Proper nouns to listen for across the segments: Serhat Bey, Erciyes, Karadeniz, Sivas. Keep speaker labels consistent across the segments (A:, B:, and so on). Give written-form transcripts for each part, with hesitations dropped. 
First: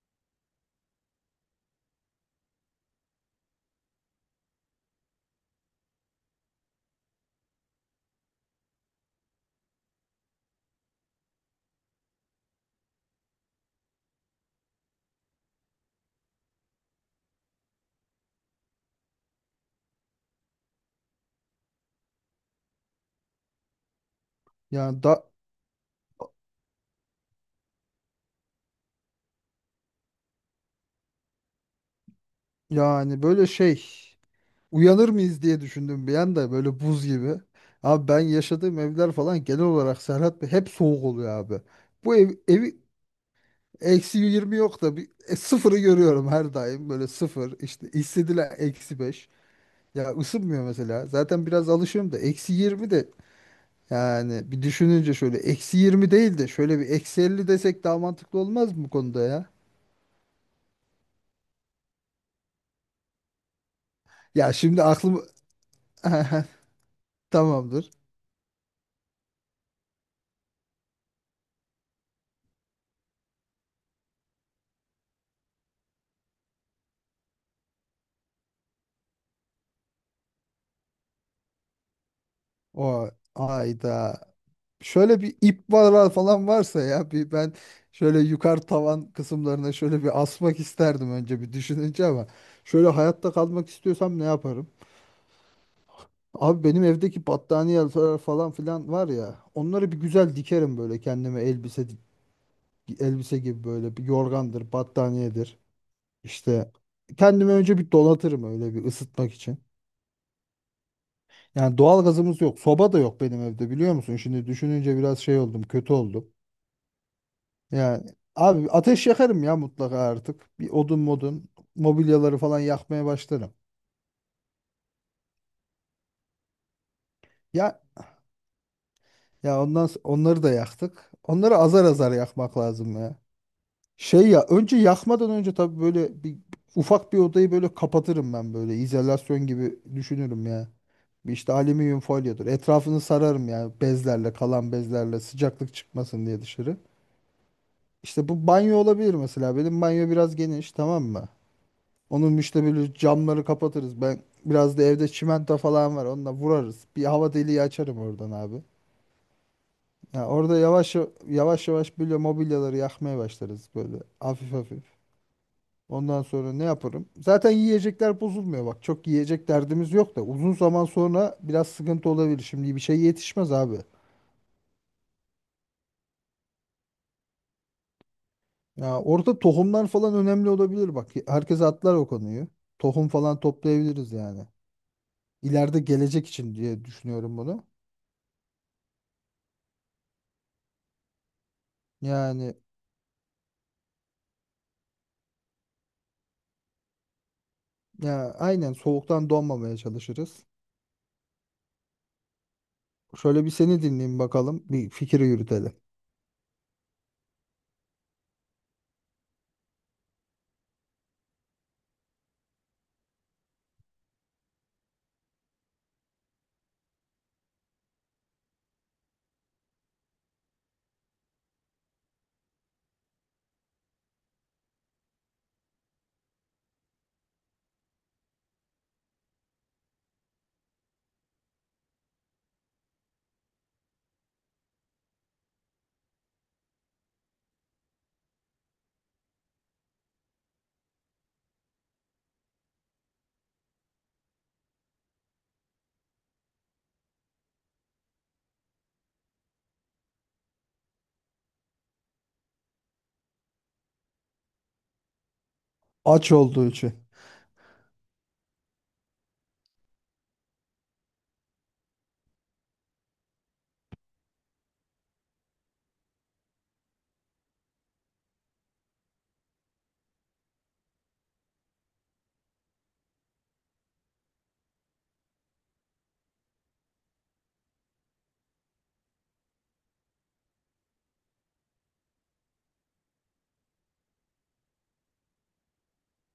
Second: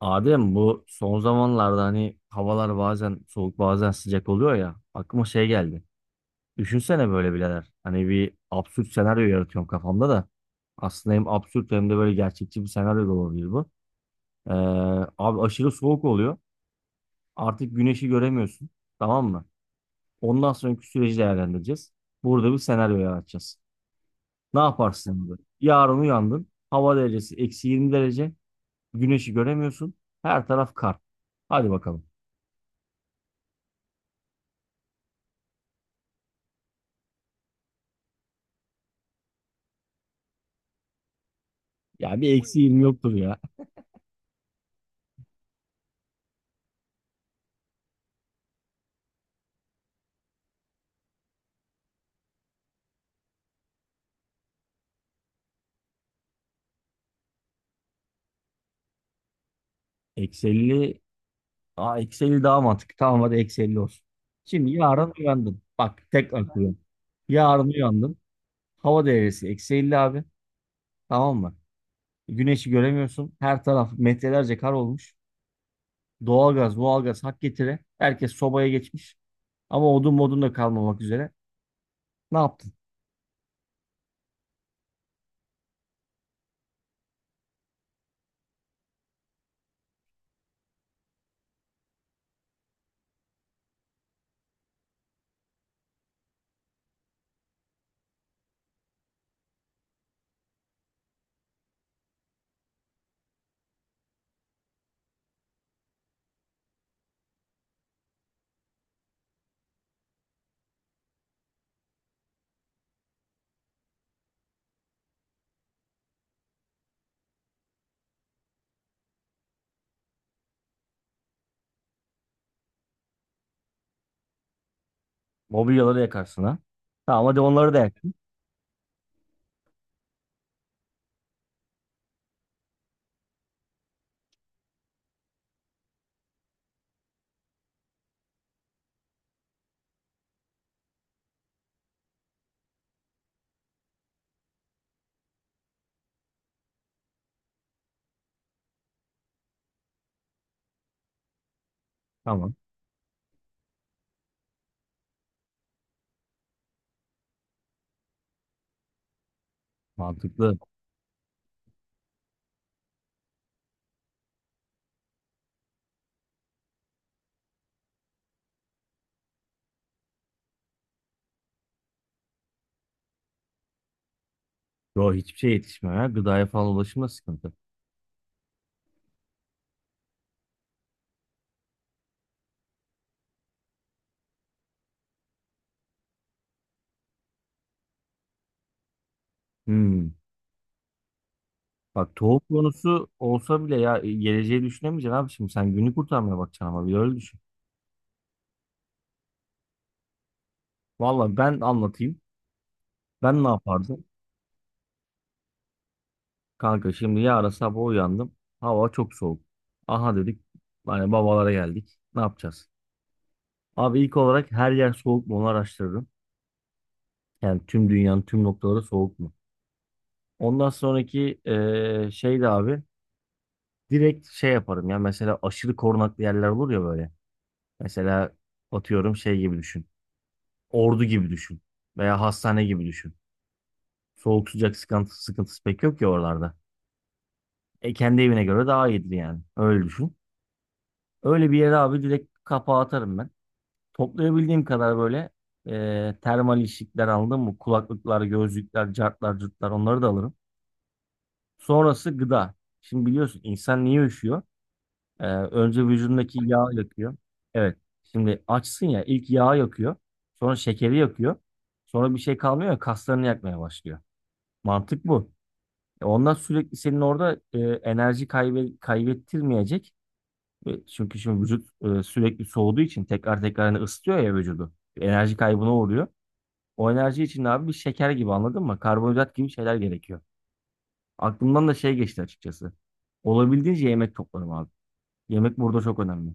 A: Adem, bu son zamanlarda hani havalar bazen soğuk bazen sıcak oluyor ya, aklıma şey geldi. Düşünsene böyle birader. Hani bir absürt senaryo yaratıyorum kafamda da. Aslında hem absürt hem de böyle gerçekçi bir senaryo da olabilir bu. Ee, abi aşırı soğuk oluyor. Artık güneşi göremiyorsun. Tamam mı? Ondan sonraki süreci değerlendireceğiz. Burada bir senaryo yaratacağız. Ne
B: Yani
A: yaparsın
B: da
A: burada? Yarın uyandın. Hava derecesi eksi 20 derece. Güneşi göremiyorsun. Her taraf kar. Hadi bakalım.
B: yani böyle şey Uyanır mıyız diye düşündüm bir anda, böyle buz gibi. Abi, ben yaşadığım evler falan genel olarak, Serhat Bey, hep soğuk oluyor abi. Bu
A: Ya
B: ev
A: bir eksi
B: evi
A: 20 yoktur ya.
B: eksi 20 yok da bir sıfırı görüyorum her daim, böyle sıfır işte, hissedilen eksi 5. Ya ısınmıyor mesela, zaten biraz alışıyorum da eksi 20 de. Yani bir düşününce, şöyle eksi 20 değil de şöyle bir eksi 50 desek daha mantıklı olmaz mı bu konuda ya?
A: Eksi 50. Aa, eksi 50 daha mantıklı. Tamam, hadi eksi 50 olsun.
B: Ya
A: Şimdi
B: şimdi
A: yarın
B: aklım...
A: uyandın. Bak, tekrar kuruyorum. Yarın
B: Tamamdır.
A: uyandın. Hava değerisi eksi 50 abi. Tamam mı? Güneşi göremiyorsun. Her taraf metrelerce kar olmuş. Doğalgaz, doğalgaz hak getire. Herkes sobaya geçmiş. Ama odun modun da kalmamak üzere. Ne yaptın?
B: O ayda şöyle bir ip var falan varsa ya, bir ben şöyle yukarı tavan kısımlarına şöyle bir asmak isterdim önce bir düşününce. Ama şöyle hayatta kalmak istiyorsam ne yaparım? Abi benim evdeki battaniyeler falan filan var ya, onları bir güzel dikerim böyle kendime, elbise gibi, böyle bir yorgandır, battaniyedir. İşte kendimi önce bir donatırım, öyle bir ısıtmak için. Yani doğal gazımız yok, soba da yok benim evde, biliyor musun? Şimdi düşününce biraz şey oldum, kötü oldum. Yani abi, ateş yakarım ya mutlaka artık. Bir odun modun, mobilyaları falan yakmaya başlarım.
A: Mobilyaları yakarsın ha. Tamam, hadi onları da
B: Ya
A: yaktın.
B: onları da yaktık. Onları azar azar yakmak lazım ya. Şey ya, önce yakmadan önce tabii böyle bir ufak bir odayı böyle kapatırım ben, böyle izolasyon gibi düşünürüm ya. Bir işte, alüminyum folyodur, etrafını sararım ya bezlerle, kalan bezlerle, sıcaklık çıkmasın diye dışarı. İşte bu banyo olabilir mesela. Benim banyo biraz geniş, tamam mı? Onun
A: Tamam.
B: müştebiliriz, camları kapatırız. Ben biraz da evde çimento falan var. Onunla vurarız. Bir hava deliği açarım oradan abi. Ya
A: Mantıklı.
B: orada yavaş yavaş yavaş böyle mobilyaları yakmaya başlarız, böyle hafif hafif. Ondan sonra ne yaparım? Zaten yiyecekler bozulmuyor bak. Çok yiyecek derdimiz yok da, uzun zaman sonra biraz sıkıntı olabilir. Şimdi bir şey yetişmez abi.
A: Yo, hiçbir şey yetişmiyor ya. Gıdaya falan ulaşımda sıkıntı.
B: Ya orada tohumlar falan önemli olabilir bak. Herkes atlar o konuyu. Tohum falan toplayabiliriz yani. İleride gelecek için diye düşünüyorum bunu.
A: Hmm. Bak, tohum
B: Yani,
A: konusu olsa bile ya, geleceği düşünemeyeceksin abi, şimdi sen günü kurtarmaya bakacaksın ama bir öyle düşün.
B: ya aynen, soğuktan donmamaya çalışırız.
A: Vallahi ben anlatayım. Ben
B: Şöyle
A: ne
B: bir seni
A: yapardım?
B: dinleyeyim bakalım. Bir fikri yürütelim.
A: Kanka, şimdi yarın sabah uyandım. Hava çok soğuk. Aha dedik. Hani babalara geldik. Ne yapacağız? Abi, ilk olarak her yer soğuk mu onu araştırırım. Yani tüm dünyanın tüm noktaları soğuk mu? Ondan sonraki şey de abi direkt şey yaparım ya, mesela aşırı korunaklı yerler olur ya böyle. Mesela, atıyorum, şey gibi düşün. Ordu gibi düşün. Veya hastane gibi düşün. Soğuk sıcak sıkıntısı pek yok ya oralarda. E, kendi evine göre daha iyidir yani. Öyle düşün. Öyle bir yere abi direkt kapağı atarım ben. Toplayabildiğim kadar böyle termal işlikler aldım mı? Kulaklıklar, gözlükler, cartlar, cırtlar onları da alırım. Sonrası gıda. Şimdi biliyorsun, insan niye üşüyor? Önce
B: Aç
A: vücudundaki yağ
B: olduğu için.
A: yakıyor. Evet. Şimdi açsın ya, ilk yağ yakıyor. Sonra şekeri yakıyor. Sonra bir şey kalmıyor ya, kaslarını yakmaya başlıyor. Mantık bu. Ondan sürekli senin orada enerji kaybettirmeyecek. Ve çünkü şimdi vücut sürekli soğuduğu için tekrar tekrar hani ısıtıyor ya vücudu. Enerji kaybına uğruyor. O enerji için de abi bir şeker gibi, anladın mı? Karbonhidrat gibi şeyler gerekiyor. Aklımdan da şey geçti açıkçası. Olabildiğince yemek toplarım abi. Yemek burada çok önemli.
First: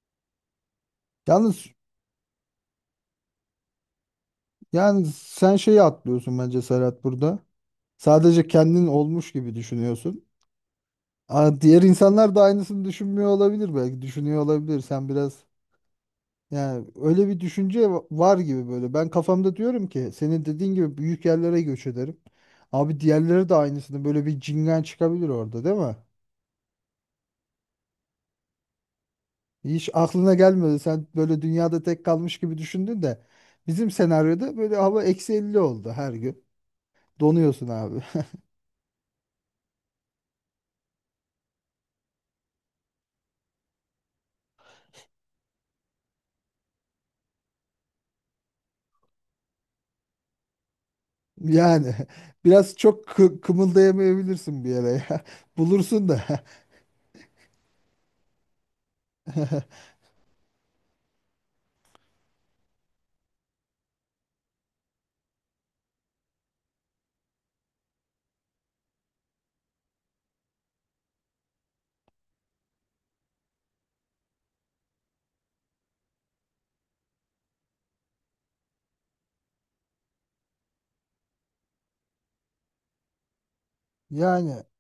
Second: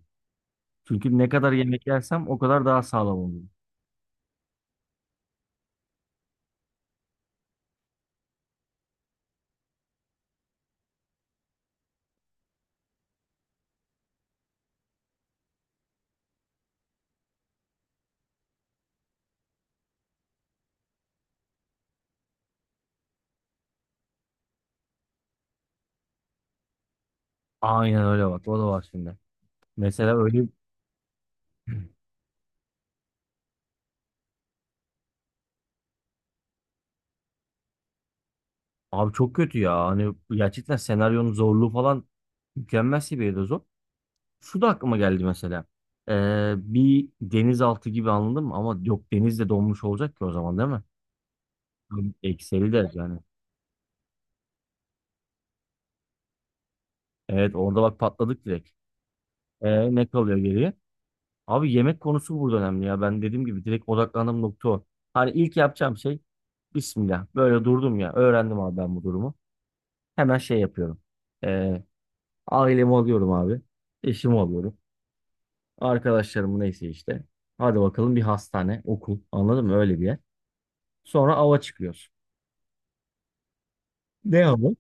A: Çünkü ne kadar
B: Yalnız
A: yemek yersem o kadar daha sağlam olurum.
B: yani, sen şeyi atlıyorsun bence Serhat burada. Sadece kendin olmuş gibi düşünüyorsun. Aa, diğer insanlar da aynısını düşünmüyor olabilir belki. Düşünüyor olabilir. Sen biraz yani, öyle bir düşünce var gibi böyle. Ben kafamda diyorum ki, senin dediğin gibi büyük yerlere göç ederim. Abi, diğerleri de aynısını, böyle bir cingen çıkabilir orada, değil mi?
A: Aynen öyle bak. O da var şimdi.
B: Hiç
A: Mesela
B: aklına
A: öyle.
B: gelmedi. Sen böyle dünyada tek kalmış gibi düşündün de bizim senaryoda böyle hava eksi 50 oldu her gün. Donuyorsun abi.
A: Abi çok kötü ya. Hani gerçekten senaryonun zorluğu falan mükemmel seviyede zor. Şu da aklıma geldi mesela. Bir denizaltı gibi, anladın mı? Ama yok, deniz de donmuş olacak ki o zaman, değil mi?
B: Yani
A: Ekseli
B: biraz
A: de
B: çok
A: yani.
B: kımıldayamayabilirsin bir yere ya. Bulursun da.
A: Evet, orada bak patladık direkt. Ne kalıyor geriye? Abi, yemek konusu burada önemli ya. Ben dediğim gibi direkt odaklandığım nokta o. Hani ilk yapacağım şey, Bismillah. Böyle durdum ya. Öğrendim abi ben bu durumu. Hemen şey yapıyorum. Ee, ailemi alıyorum abi. Eşimi alıyorum. Arkadaşlarımı neyse işte. Hadi bakalım, bir hastane, okul. Anladın mı? Öyle bir yer. Sonra ava çıkıyoruz. Ne
B: Yani
A: avı?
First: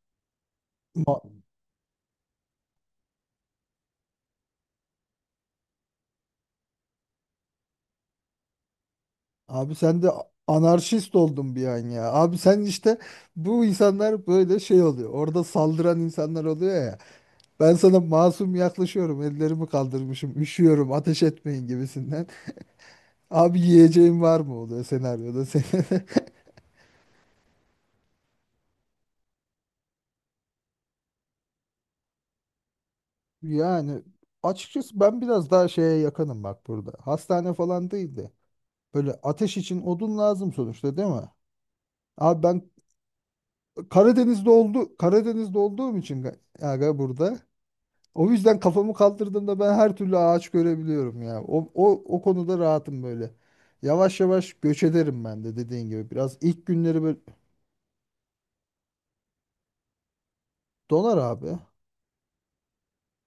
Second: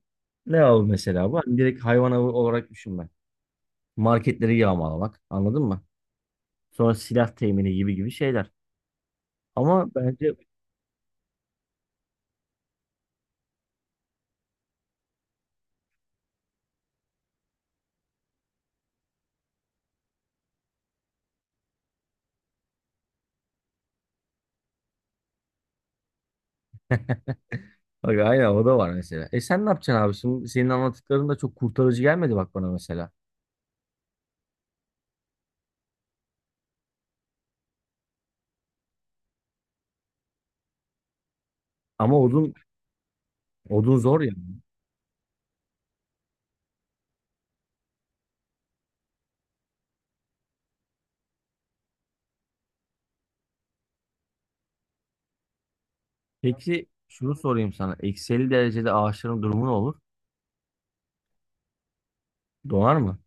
A: Ne avı
B: ma-
A: mesela bu? Hani direkt hayvan avı olarak düşünme. Marketleri yağmalamak. Anladın mı? Sonra silah temini gibi gibi şeyler.
B: Abi
A: Ama
B: sen de
A: bence
B: anarşist oldun bir an ya. Abi sen işte, bu insanlar böyle şey oluyor. Orada saldıran insanlar oluyor ya. Ben sana masum yaklaşıyorum. Ellerimi kaldırmışım. Üşüyorum. Ateş etmeyin gibisinden. Abi yiyeceğim var mı oluyor senaryoda senin.
A: bak aynen, o da var mesela. E, sen ne yapacaksın abi? Şimdi senin anlattıkların da çok kurtarıcı gelmedi bak bana mesela.
B: Yani açıkçası ben biraz daha şeye yakınım bak burada. Hastane falan değil de, böyle ateş için odun lazım sonuçta, değil mi?
A: Ama
B: Abi
A: odun
B: ben
A: odun zor ya.
B: Karadeniz'de oldu, Karadeniz'de olduğum için aga burada. O yüzden kafamı kaldırdığımda ben her türlü ağaç görebiliyorum ya. O konuda rahatım böyle. Yavaş yavaş göç ederim ben de dediğin gibi. Biraz ilk
A: Peki,
B: günleri böyle,
A: şunu sorayım sana. Eksi 50 derecede ağaçların durumu ne olur?
B: donar abi.
A: Donar mı?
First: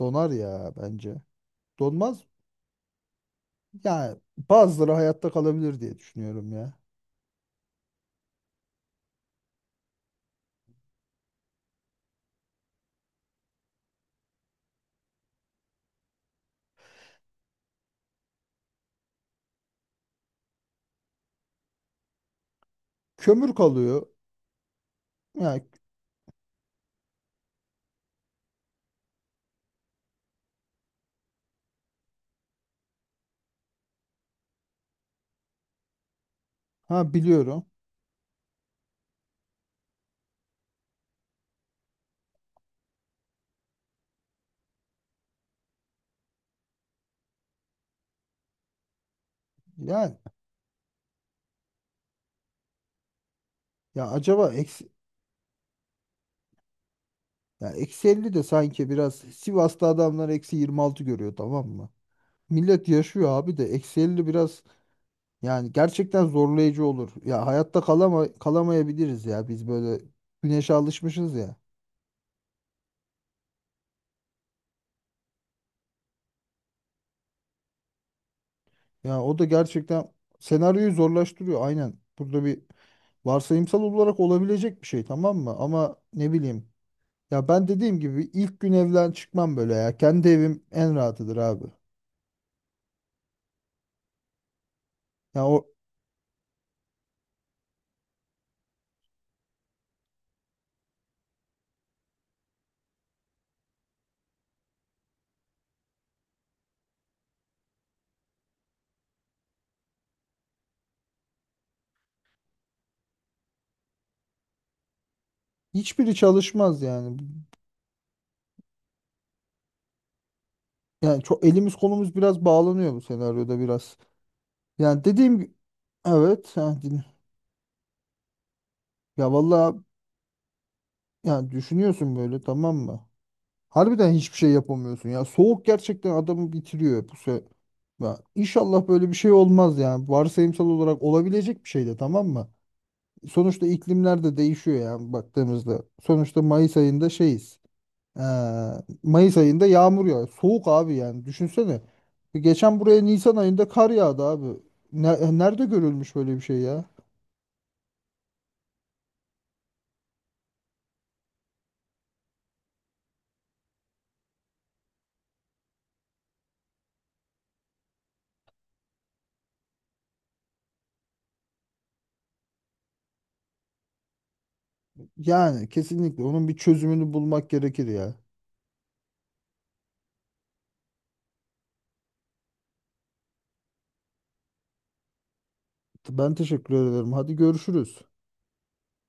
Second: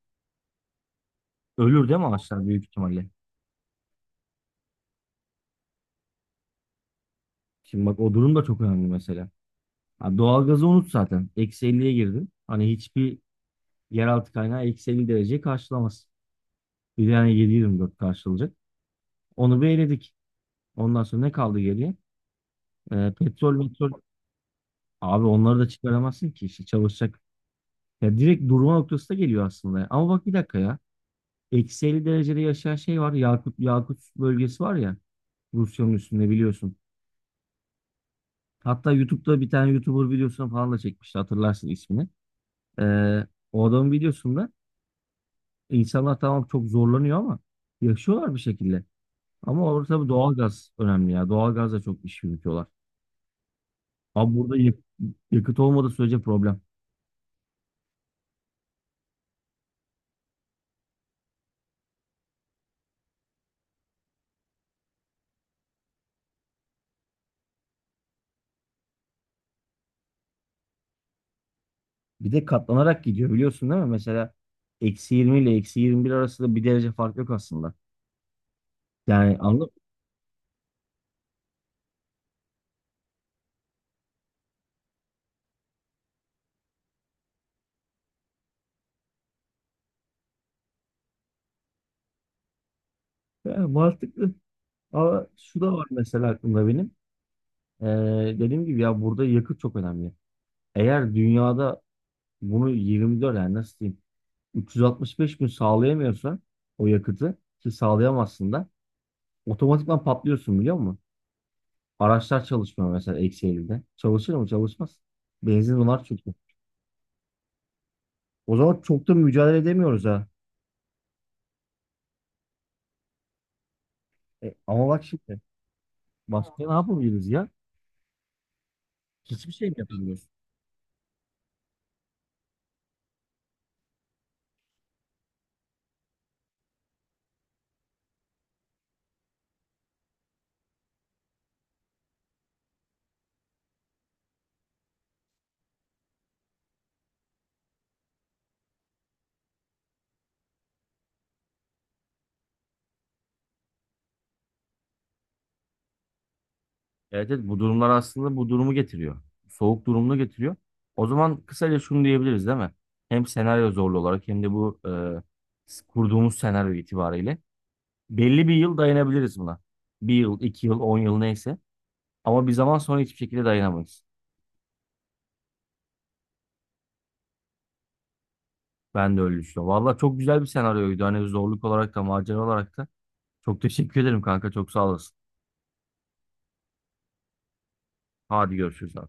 B: Donar ya bence.
A: Ölür değil mi
B: Donmaz.
A: ağaçlar, büyük ihtimalle?
B: Yani bazıları hayatta kalabilir diye düşünüyorum ya.
A: Şimdi bak, o durum da çok önemli mesela. Ha, doğalgazı unut zaten. Eksi 50'ye girdin. Hani hiçbir yeraltı kaynağı eksi 50 dereceyi karşılamaz. Bir de yani 7-24 karşılayacak. Onu bir eledik. Ondan sonra ne kaldı geriye?
B: Kömür
A: Petrol, petrol.
B: kalıyor.
A: Abi onları
B: Yani
A: da çıkaramazsın ki işte çalışacak. Ya direkt durma noktası da geliyor aslında. Ama bak bir dakika ya. Eksi 50 derecede yaşayan şey var. Yakut bölgesi var ya. Rusya'nın üstünde biliyorsun.
B: ha, biliyorum.
A: Hatta YouTube'da bir tane YouTuber videosunu falan da çekmişti. Hatırlarsın ismini. Ee, o adamın videosunda insanlar tamam çok zorlanıyor ama yaşıyorlar bir şekilde. Ama orada tabii
B: Yani
A: doğalgaz önemli ya. Doğalgazla çok iş yürütüyorlar.
B: ya
A: Abi
B: acaba
A: burada
B: eksi,
A: yakıt olmadığı sürece problem.
B: ya eksi 50 de sanki, biraz Sivas'ta adamlar eksi 26 görüyor, tamam mı? Millet yaşıyor abi de, eksi 50 biraz yani gerçekten zorlayıcı olur. Ya hayatta kalamayabiliriz ya biz, böyle güneşe alışmışız ya.
A: Bir de katlanarak gidiyor, biliyorsun değil mi? Mesela eksi 20 ile eksi 21 arasında bir derece fark yok aslında.
B: Ya
A: Yani
B: o da
A: anladın
B: gerçekten senaryoyu zorlaştırıyor aynen. Burada bir varsayımsal olarak olabilecek bir şey, tamam mı? Ama ne bileyim, ya ben dediğim gibi ilk gün evden çıkmam böyle ya. Kendi evim en rahatıdır abi.
A: mı? Yani mantıklı. Ama
B: Ya
A: şu
B: o,
A: da var mesela aklımda benim. Ee, dediğim gibi ya, burada yakıt çok önemli. Eğer dünyada bunu 24, yani nasıl diyeyim, 365 gün sağlayamıyorsa, o yakıtı ki sağlayamazsın da, otomatikman patlıyorsun, biliyor musun? Araçlar çalışmıyor mesela eksi 50'de. Çalışır mı? Çalışmaz. Benzin var
B: hiçbiri
A: çünkü.
B: çalışmaz yani.
A: O zaman çok da mücadele edemiyoruz ha.
B: Yani çok elimiz kolumuz biraz bağlanıyor bu senaryoda biraz.
A: Ama
B: Yani
A: bak
B: dediğim
A: şimdi
B: gibi
A: başka
B: evet,
A: ne yapabiliriz ya?
B: ya
A: Hiçbir şey mi
B: vallahi,
A: yapamıyoruz?
B: yani düşünüyorsun böyle, tamam mı? Harbiden hiçbir şey yapamıyorsun ya. Soğuk gerçekten adamı bitiriyor bu se ya inşallah böyle bir şey olmaz yani. Varsayımsal olarak olabilecek bir şey de, tamam mı? Sonuçta iklimler de değişiyor yani baktığımızda. Sonuçta Mayıs ayında şeyiz. Ee, Mayıs ayında yağmur yağıyor. Soğuk abi yani. Düşünsene. Geçen buraya Nisan ayında kar yağdı abi. Nerede görülmüş böyle bir şey ya?
A: Evet, evet, bu durumlar aslında bu durumu getiriyor. Soğuk durumunu getiriyor. O zaman kısaca şunu diyebiliriz değil mi? Hem senaryo zorlu olarak, hem de bu kurduğumuz senaryo itibariyle belli bir yıl dayanabiliriz buna. Bir yıl, 2 yıl, 10 yıl neyse. Ama bir zaman sonra hiçbir şekilde dayanamayız.
B: Yani kesinlikle onun bir çözümünü bulmak gerekir ya.
A: Ben de öyle düşünüyorum. Valla çok güzel bir senaryoydu. Hani zorluk olarak da macera olarak da. Çok teşekkür ederim kanka. Çok sağ olasın.
B: Ben teşekkür ederim. Hadi görüşürüz.
A: Hadi görüşürüz abi.